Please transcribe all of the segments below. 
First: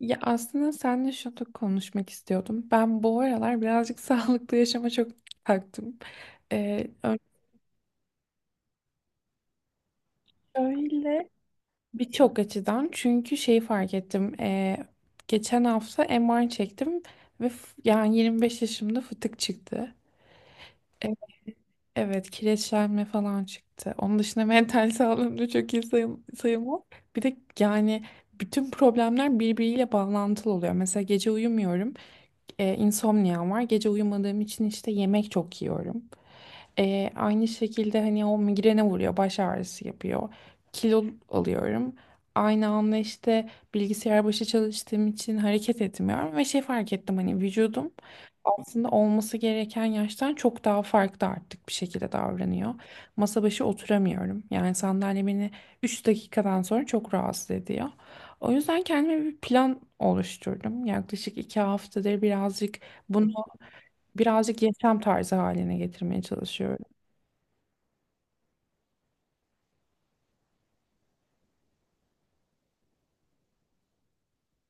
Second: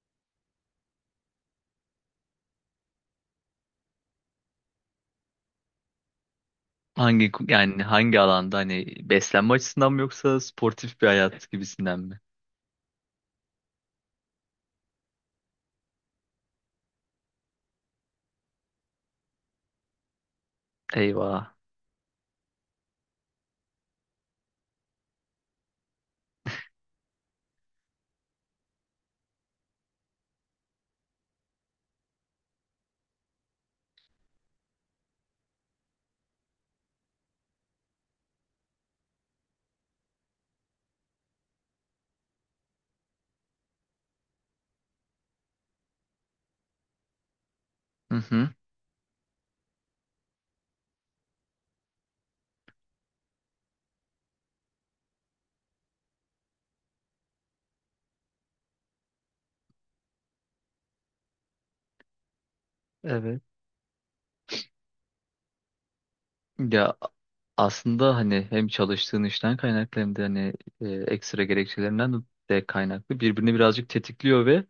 Ya aslında seninle şunu konuşmak istiyordum. Ben bu aralar birazcık sağlıklı yaşama çok taktım. Ee, Hangi alanda hani beslenme açısından mı yoksa sportif bir öyle hayat gibisinden mi? birçok açıdan çünkü şeyi fark ettim. Geçen hafta MR çektim ve yani 25 yaşımda fıtık çıktı. E, Eyvah. evet, kireçlenme falan çıktı. Onun dışında mental sağlığım da çok iyi sayım, sayılmaz. Bir de yani bütün problemler birbiriyle bağlantılı oluyor. Mesela gece uyumuyorum. E, insomniam var. Gece uyumadığım için işte yemek çok yiyorum. Aynı şekilde hani o migrene vuruyor, baş ağrısı yapıyor. Kilo alıyorum. Aynı anda işte bilgisayar başı çalıştığım için hareket etmiyorum ve şey fark ettim hani vücudum Hı hı. aslında olması gereken yaştan çok daha farklı artık bir şekilde davranıyor. Masa başı oturamıyorum. Yani sandalye beni 3 dakikadan sonra çok rahatsız ediyor. O yüzden kendime bir plan oluşturdum. Yaklaşık 2 haftadır birazcık bunu Evet. birazcık yaşam tarzı haline getirmeye çalışıyorum. Ya, aslında hani hem çalıştığın işten kaynaklı hem de hani ekstra gerekçelerinden de kaynaklı birbirini birazcık tetikliyor ve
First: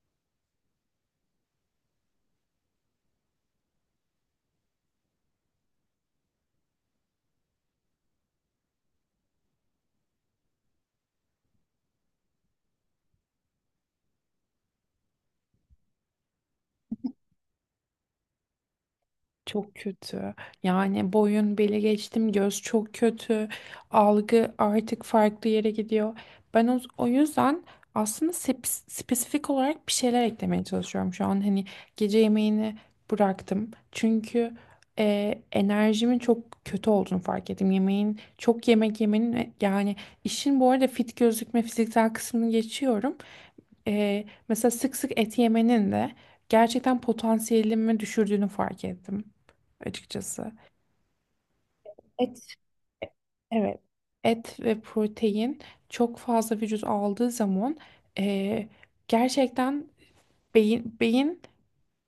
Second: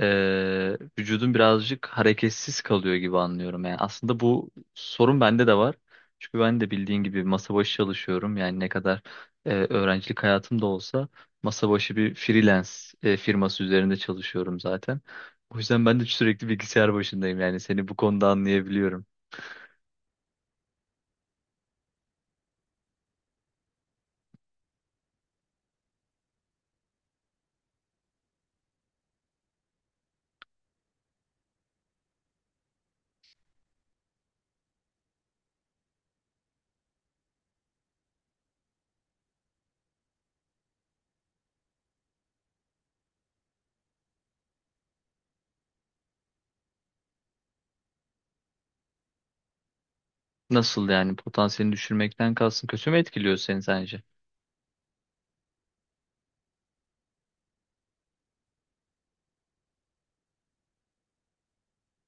vücudun birazcık hareketsiz kalıyor gibi anlıyorum. Yani aslında bu sorun bende de var. Çünkü ben de bildiğin gibi masa başı çalışıyorum. Yani ne kadar öğrencilik hayatım da olsa masa başı bir freelance firması üzerinde çalışıyorum zaten. O yüzden ben de sürekli bilgisayar başındayım. Yani seni bu konuda anlayabiliyorum. Çok kötü. Yani boyun beli geçtim, göz çok kötü. Algı artık farklı yere gidiyor. Ben o yüzden aslında spesifik olarak bir şeyler eklemeye çalışıyorum şu an. Hani gece yemeğini bıraktım. Çünkü enerjimin çok kötü olduğunu fark ettim. Yemeğin, çok yemek yemenin ve yani işin bu arada fit gözükme fiziksel kısmını geçiyorum. Mesela sık sık et yemenin de gerçekten potansiyelimi düşürdüğünü fark ettim açıkçası. Nasıl yani potansiyelini Et. düşürmekten kalsın kötü mü etkiliyor seni Evet. sence? Et ve protein çok fazla vücut aldığı zaman eee, gerçekten beyin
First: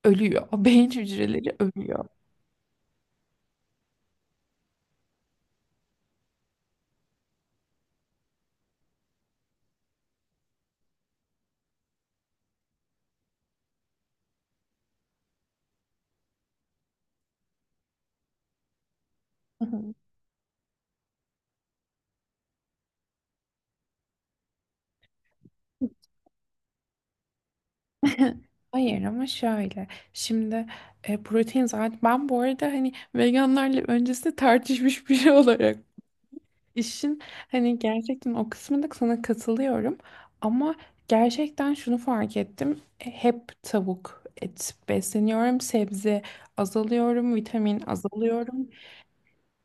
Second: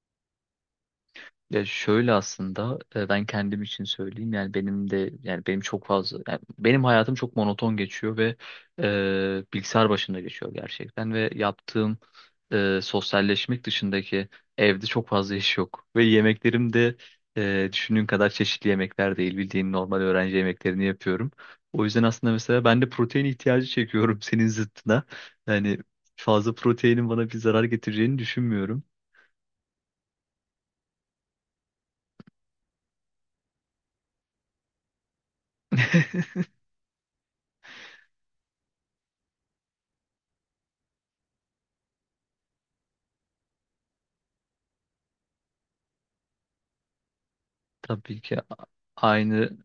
ölüyor. O beyin hücreleri Ya ölüyor. şöyle aslında ben kendim için söyleyeyim yani benim de yani benim çok fazla yani benim hayatım çok monoton geçiyor ve bilgisayar başında geçiyor gerçekten ve yaptığım sosyalleşmek dışındaki evde çok fazla iş yok ve yemeklerim de düşündüğün kadar çeşitli yemekler değil Hı bildiğin hı. normal öğrenci yemeklerini yapıyorum. O yüzden aslında mesela ben de protein ihtiyacı çekiyorum senin zıttına yani fazla proteinin bana bir zarar getireceğini düşünmüyorum. Hayır ama şöyle şimdi protein zaten ben bu arada hani veganlarla öncesinde tartışmış biri olarak İşin hani gerçekten o kısmında sana katılıyorum ama gerçekten şunu fark ettim. Hep tavuk, et besleniyorum, sebze azalıyorum, vitamin Tabii ki azalıyorum. aynı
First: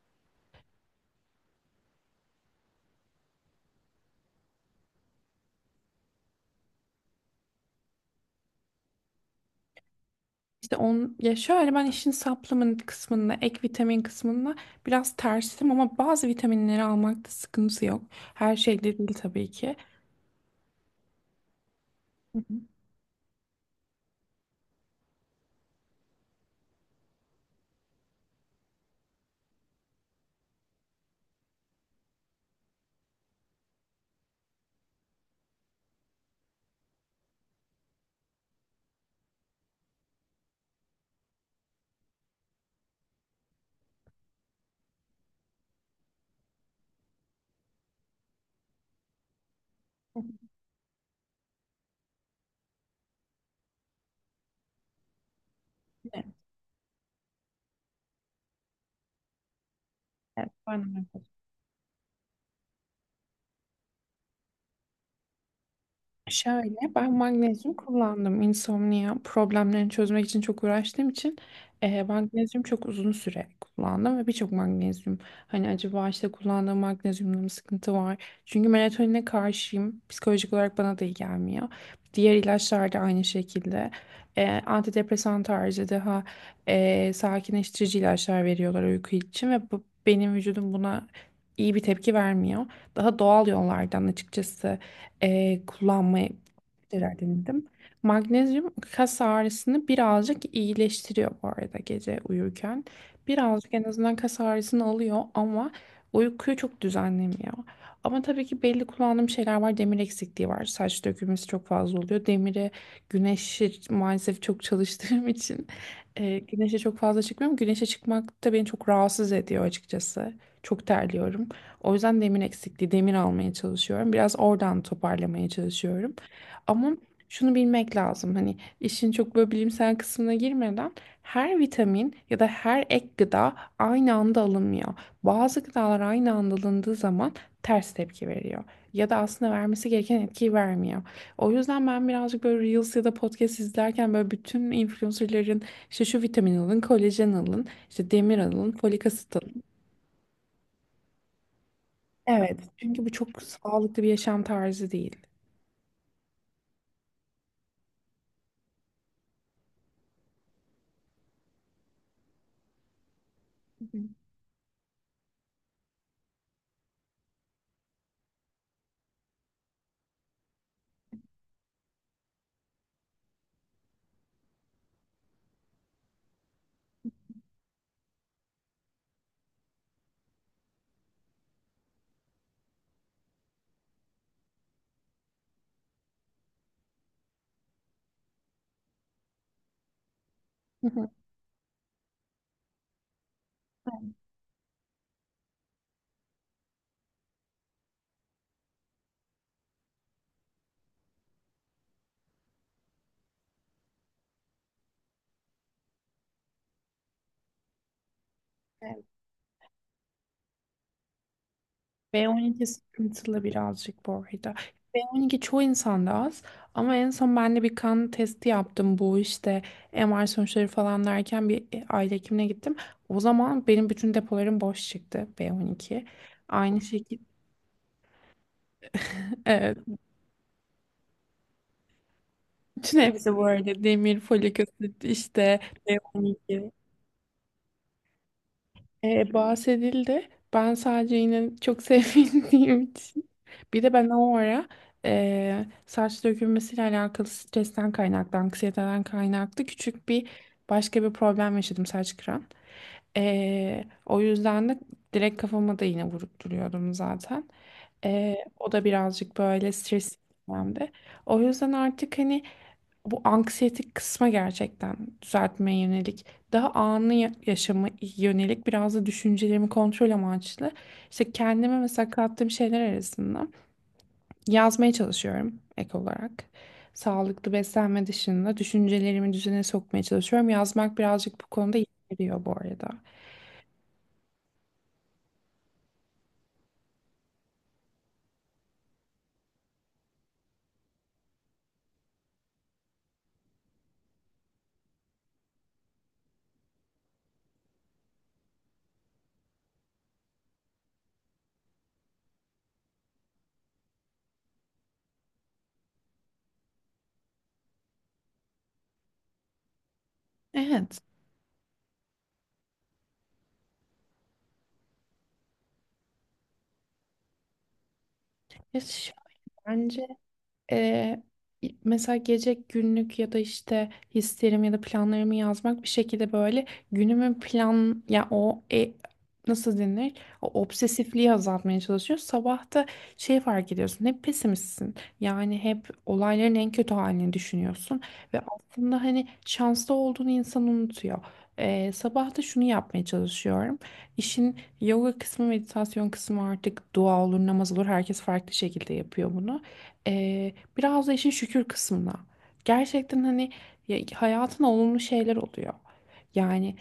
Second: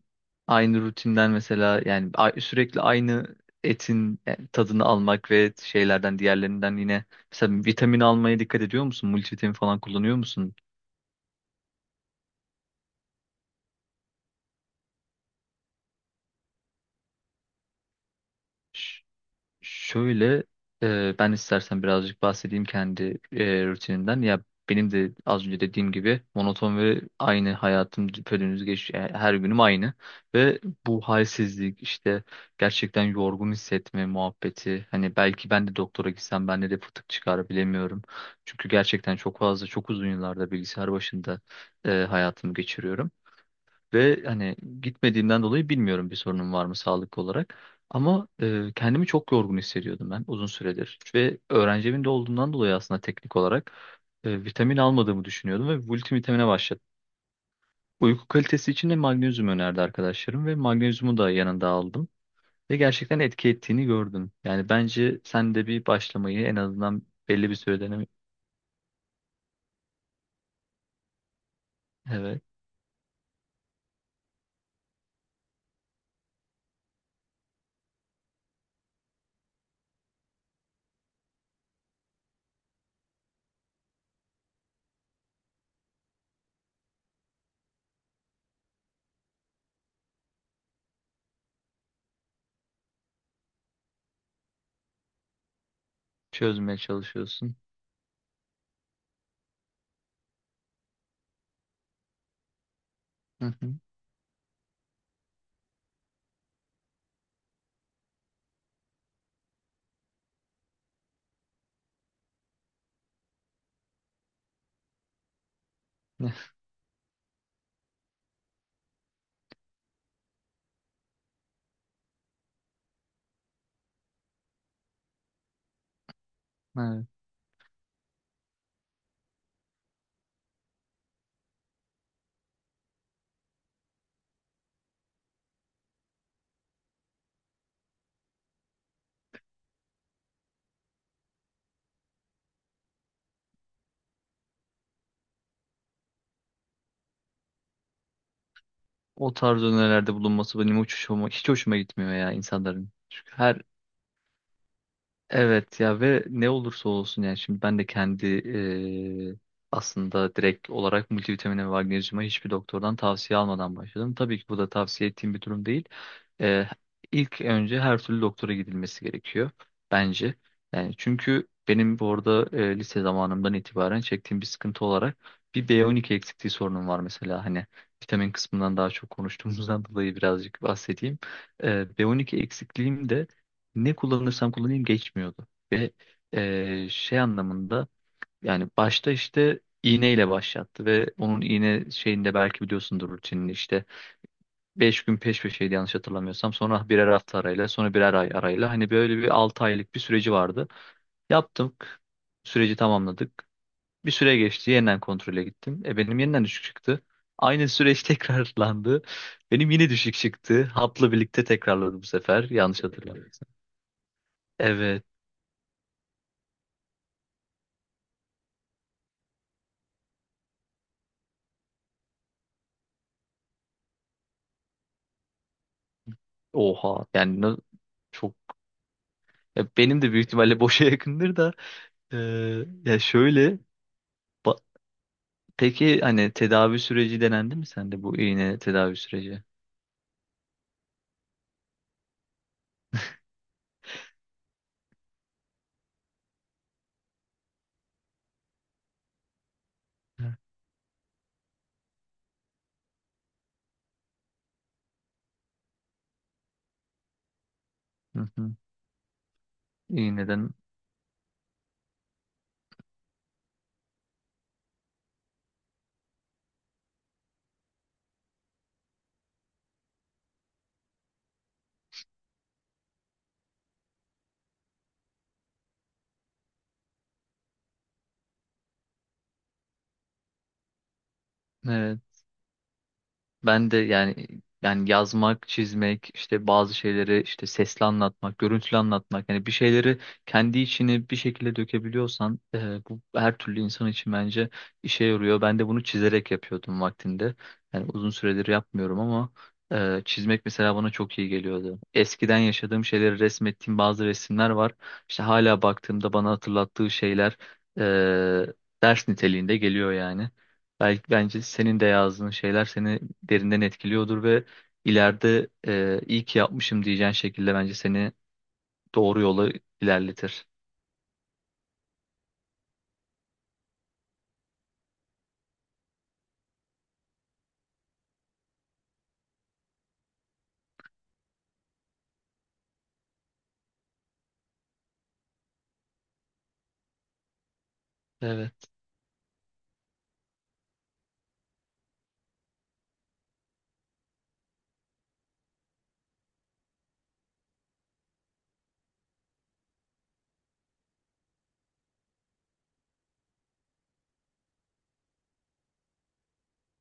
aynı rutinden mesela yani sürekli aynı etin tadını almak ve şeylerden diğerlerinden yine mesela vitamin almaya dikkat ediyor musun? Multivitamin falan kullanıyor musun? İşte on ya şöyle ben işin supplement kısmında, ek vitamin kısmında biraz tersim ama bazı vitaminleri almakta sıkıntı yok. Her şey de değil tabii ki. Şöyle, ben istersen birazcık Hı bahsedeyim kendi rutinimden. Ya benim de az önce dediğim gibi monoton ve aynı hayatım düpedüz her günüm aynı ve bu halsizlik işte gerçekten yorgun hissetme muhabbeti. Hani belki ben de doktora gitsem bende de fıtık çıkar bilemiyorum. Çünkü gerçekten çok fazla çok uzun yıllarda bilgisayar başında hayatımı geçiriyorum. Ve hani gitmediğimden dolayı bilmiyorum bir sorunum var mı sağlık olarak. Ama kendimi çok yorgun hissediyordum hı. ben uzun süredir. Ve öğrenci evinde olduğumdan dolayı aslında teknik olarak vitamin almadığımı düşünüyordum ve Evet, multivitamine başladım. Uyku kalitesi için de magnezyum önerdi arkadaşlarım evet, ve ben magnezyumu de. da yanında aldım. Ve gerçekten etki ettiğini gördüm. Yani bence sen de bir başlamayı en Şöyle azından ben belli bir magnezyum süreden kullandım insomnia problemlerini çözmek için çok uğraştığım için evet magnezyum çok uzun süre kullandım ve birçok magnezyum hani acaba işte kullandığım magnezyumda mı sıkıntı var? Çünkü melatonine karşıyım psikolojik olarak bana da iyi gelmiyor. Diğer ilaçlar da aynı şekilde. Antidepresan tarzı daha sakinleştirici ilaçlar veriyorlar uyku için ve bu, benim vücudum buna iyi bir tepki vermiyor. Daha doğal yollardan açıkçası kullanmayı çözmeye çalışıyorsun. denedim. Magnezyum kas ağrısını birazcık iyileştiriyor bu arada gece uyurken. Hı Birazcık hı. en azından kas ağrısını alıyor ama uykuyu çok düzenlemiyor. Ama tabii ki belli kullandığım şeyler var. Demir eksikliği var. Saç dökülmesi çok fazla oluyor. Demire güneşi maalesef çok çalıştığım için güneşe çok fazla çıkmıyorum. Güneşe çıkmak da beni çok rahatsız ediyor açıkçası. Çok terliyorum. O yüzden demir eksikliği, demir almaya çalışıyorum. Biraz oradan toparlamaya çalışıyorum. Ama Evet. şunu bilmek lazım. Hani işin çok böyle bilimsel kısmına girmeden her vitamin ya da her ek gıda aynı anda alınmıyor. Bazı gıdalar aynı anda alındığı zaman ters tepki veriyor. Ya da aslında vermesi gereken etkiyi vermiyor. O yüzden ben birazcık böyle Reels ya da podcast izlerken böyle bütün influencerların işte şu vitamin alın, kolajen alın, işte demir alın, folik O asit. tarz önerilerde bulunması benim hiç hoşuma, hiç hoşuma gitmiyor ya Evet, insanların. çünkü bu Çünkü çok her. sağlıklı bir yaşam tarzı değil. Evet, ya ve ne olursa olsun yani şimdi ben de kendi aslında direkt olarak multivitamine ve magnezyuma hiçbir doktordan tavsiye almadan Hı hı. başladım. Tabii ki bu da tavsiye ettiğim bir durum değil. Eee ilk önce her türlü doktora gidilmesi gerekiyor bence. Yani çünkü benim bu arada lise zamanımdan itibaren çektiğim bir sıkıntı olarak bir B12 eksikliği sorunum var mesela hani vitamin kısmından daha çok konuştuğumuzdan dolayı birazcık bahsedeyim. Eee, B12 eksikliğim de ne kullanırsam kullanayım geçmiyordu. Ve şey anlamında yani başta işte iğneyle başlattı ve onun iğne şeyinde belki biliyorsundur rutinini işte 5 gün peş peşeydi yanlış hatırlamıyorsam sonra birer hafta arayla sonra birer ay arayla hani böyle bir 6 aylık bir süreci vardı. Yaptık süreci tamamladık bir süre geçti yeniden kontrole gittim benim yeniden düşük çıktı. Aynı süreç tekrarlandı. Evet. Benim yine düşük çıktı. Hapla birlikte tekrarladı bu sefer. B12 Yanlış sıkıntılı hatırlamıyorsam. birazcık bu arada. Evet. B12 çoğu insanda az ama en son ben de bir kan testi yaptım bu işte MR sonuçları falan derken bir aile hekimine gittim. O zaman benim bütün depolarım boş çıktı B12. Aynı Oha şekilde yani çok ya evet. benim de büyük ihtimalle boşa yakındır da ya Bütün hepsi bu şöyle arada demir, folik ba- asit işte peki hani B12. tedavi süreci denendi mi sende bu iğne tedavi Ee, süreci? bahsedildi. Ben sadece yine çok sevindiğim için. Bir de ben o ara saç dökülmesiyle alakalı stresten kaynaklı, anksiyeteden kaynaklı küçük bir Hı başka bir problem yaşadım saç kıran. O yüzden de direkt kafama da yine vurup duruyordum zaten. hı. Eee, Hı. o da birazcık böyle stres İğneden dönemde. O yüzden artık hani bu anksiyetik kısma gerçekten düzeltmeye yönelik, daha anı yaşama yönelik biraz da düşüncelerimi kontrol amaçlı. İşte kendime mesela kattığım şeyler arasında yazmaya çalışıyorum ek olarak. Sağlıklı beslenme dışında düşüncelerimi düzene sokmaya çalışıyorum. Yazmak birazcık bu konuda iyi evet. geliyor bu arada. Ben de yani yazmak, çizmek, işte bazı şeyleri işte sesli anlatmak, görüntülü anlatmak yani bir şeyleri kendi içine bir şekilde dökebiliyorsan bu her türlü insan için bence işe yarıyor. Ben de bunu çizerek yapıyordum vaktinde. Yani uzun süredir yapmıyorum ama çizmek mesela bana çok iyi geliyordu. Eskiden yaşadığım şeyleri resmettiğim bazı resimler var. İşte hala baktığımda bana hatırlattığı şeyler e, ders niteliğinde geliyor yani. Evet. Belki bence senin de yazdığın şeyler seni derinden etkiliyordur ve ileride iyi ki yapmışım diyeceğin şekilde bence seni Ya doğru yola bence. ilerletir. Ee, mesela gece günlük ya da işte hislerimi ya da planlarımı yazmak bir şekilde böyle günümün plan ya o nasıl denir? O obsesifliği azaltmaya çalışıyor. Sabah da şey fark ediyorsun. Hep pesimistsin. Yani hep olayların en kötü halini düşünüyorsun ve Evet. aslında hani şanslı olduğunu insan unutuyor. Sabah da şunu yapmaya çalışıyorum. İşin yoga kısmı, meditasyon kısmı artık dua olur, namaz olur. Herkes farklı şekilde yapıyor bunu. Biraz da işin şükür kısmına. Gerçekten hani hayatın olumlu şeyler oluyor. Yani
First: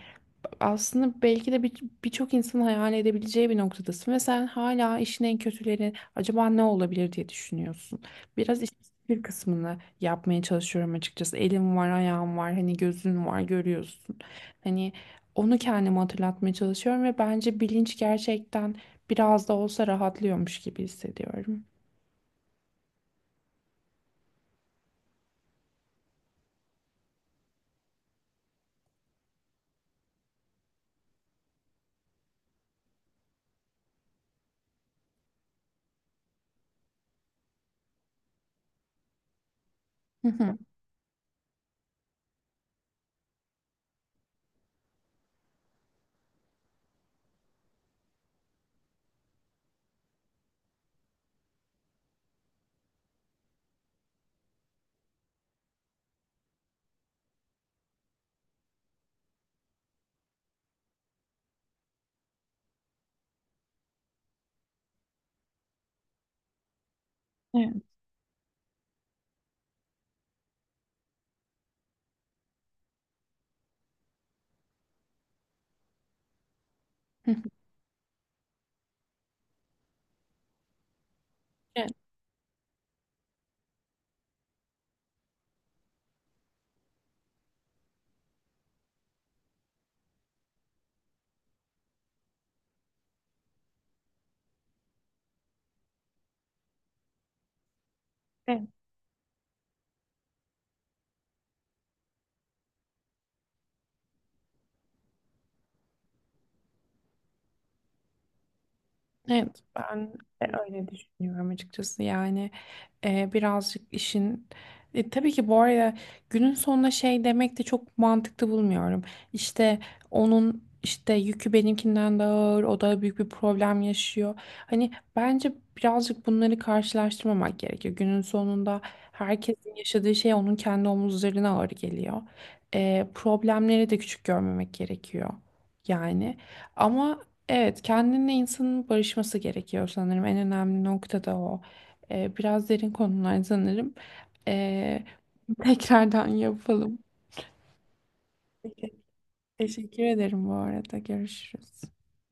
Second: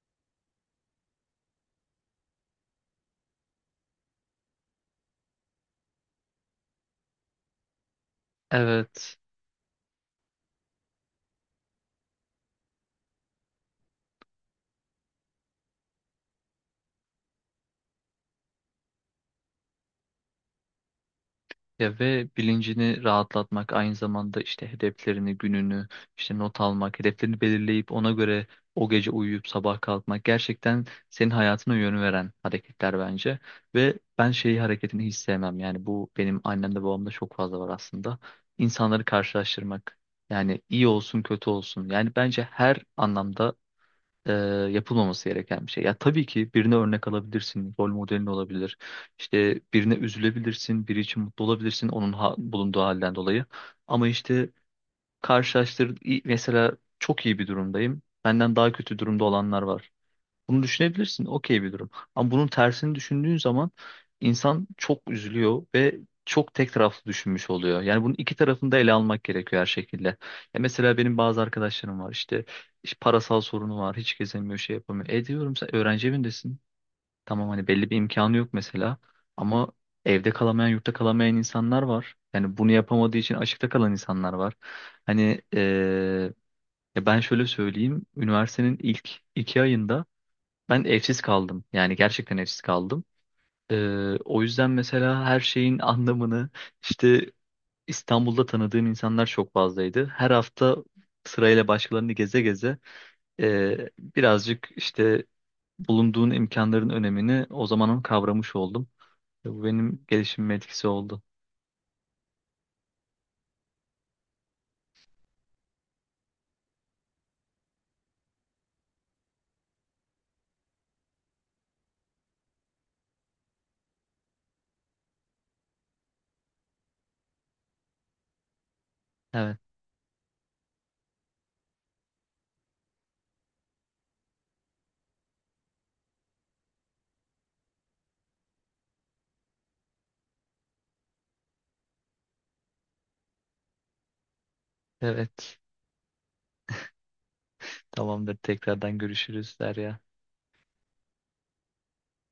aslında belki de birçok insanın hayal edebileceği bir noktadasın ve sen hala işin en kötüleri acaba ne olabilir diye düşünüyorsun. Biraz işin Evet. şükür kısmını yapmaya çalışıyorum açıkçası. Elim var, ayağım var, hani gözün var, görüyorsun. Hani onu kendime hatırlatmaya çalışıyorum ve bence bilinç gerçekten biraz da olsa rahatlıyormuş gibi hissediyorum. Ya ve bilincini rahatlatmak aynı zamanda işte hedeflerini, gününü, işte not almak, hedeflerini belirleyip ona göre o gece uyuyup sabah kalkmak gerçekten senin hayatına yön veren hareketler bence. Ve ben şeyi hareketini hiç sevmem. Yani bu benim annemde babamda çok fazla var aslında. İnsanları karşılaştırmak. Hı hı. Yani iyi olsun kötü olsun. Yani bence her anlamda e, yapılmaması gereken bir şey. Ya tabii ki birine örnek alabilirsin, rol modelin olabilir. İşte birine üzülebilirsin, biri için mutlu olabilirsin onun bulunduğu halden dolayı. Ama işte mesela çok iyi bir durumdayım. Benden daha kötü durumda olanlar var. Bunu düşünebilirsin. Okey bir durum. Ama bunun tersini düşündüğün zaman insan çok üzülüyor ve çok tek taraflı düşünmüş Evet. oluyor. Yani bunun iki tarafını da ele almak gerekiyor her şekilde. Ya mesela benim bazı arkadaşlarım var işte, işte parasal sorunu var. Hiç gezemiyor, şey yapamıyor. E diyorum sen öğrenci evindesin. Hı Tamam hani belli bir imkanı yok mesela. Ama evde kalamayan, yurtta kalamayan insanlar hı. var. Yani bunu yapamadığı için açıkta kalan insanlar var. Hani ya ben şöyle söyleyeyim. Üniversitenin ilk 2 ayında ben evsiz kaldım. Yani gerçekten evsiz kaldım. O yüzden mesela her şeyin anlamını işte İstanbul'da Evet, tanıdığım insanlar çok fazlaydı. Her hafta sırayla başkalarını geze geze birazcık işte bulunduğun imkanların önemini o zamanın kavramış oldum. Ve evet, bu benim ben de gelişimime etkisi öyle oldu. düşünüyorum açıkçası. Yani birazcık işin. Tabii ki bu arada günün sonunda şey demek de çok mantıklı bulmuyorum. İşte onun işte yükü benimkinden daha ağır, o da büyük bir problem yaşıyor. Hani bence birazcık bunları karşılaştırmamak gerekiyor. Günün sonunda Evet, herkesin yaşadığı şey onun kendi omuzlarına ağır geliyor. Problemleri de küçük görmemek gerekiyor. Yani. Ama. Evet, kendinle insanın barışması gerekiyor sanırım. En önemli nokta da o. Biraz derin konular sanırım. Ee, evet. Tekrardan yapalım. Tamamdır. Tekrardan görüşürüz Derya. Teşekkür ederim bu arada. Görüşürüz.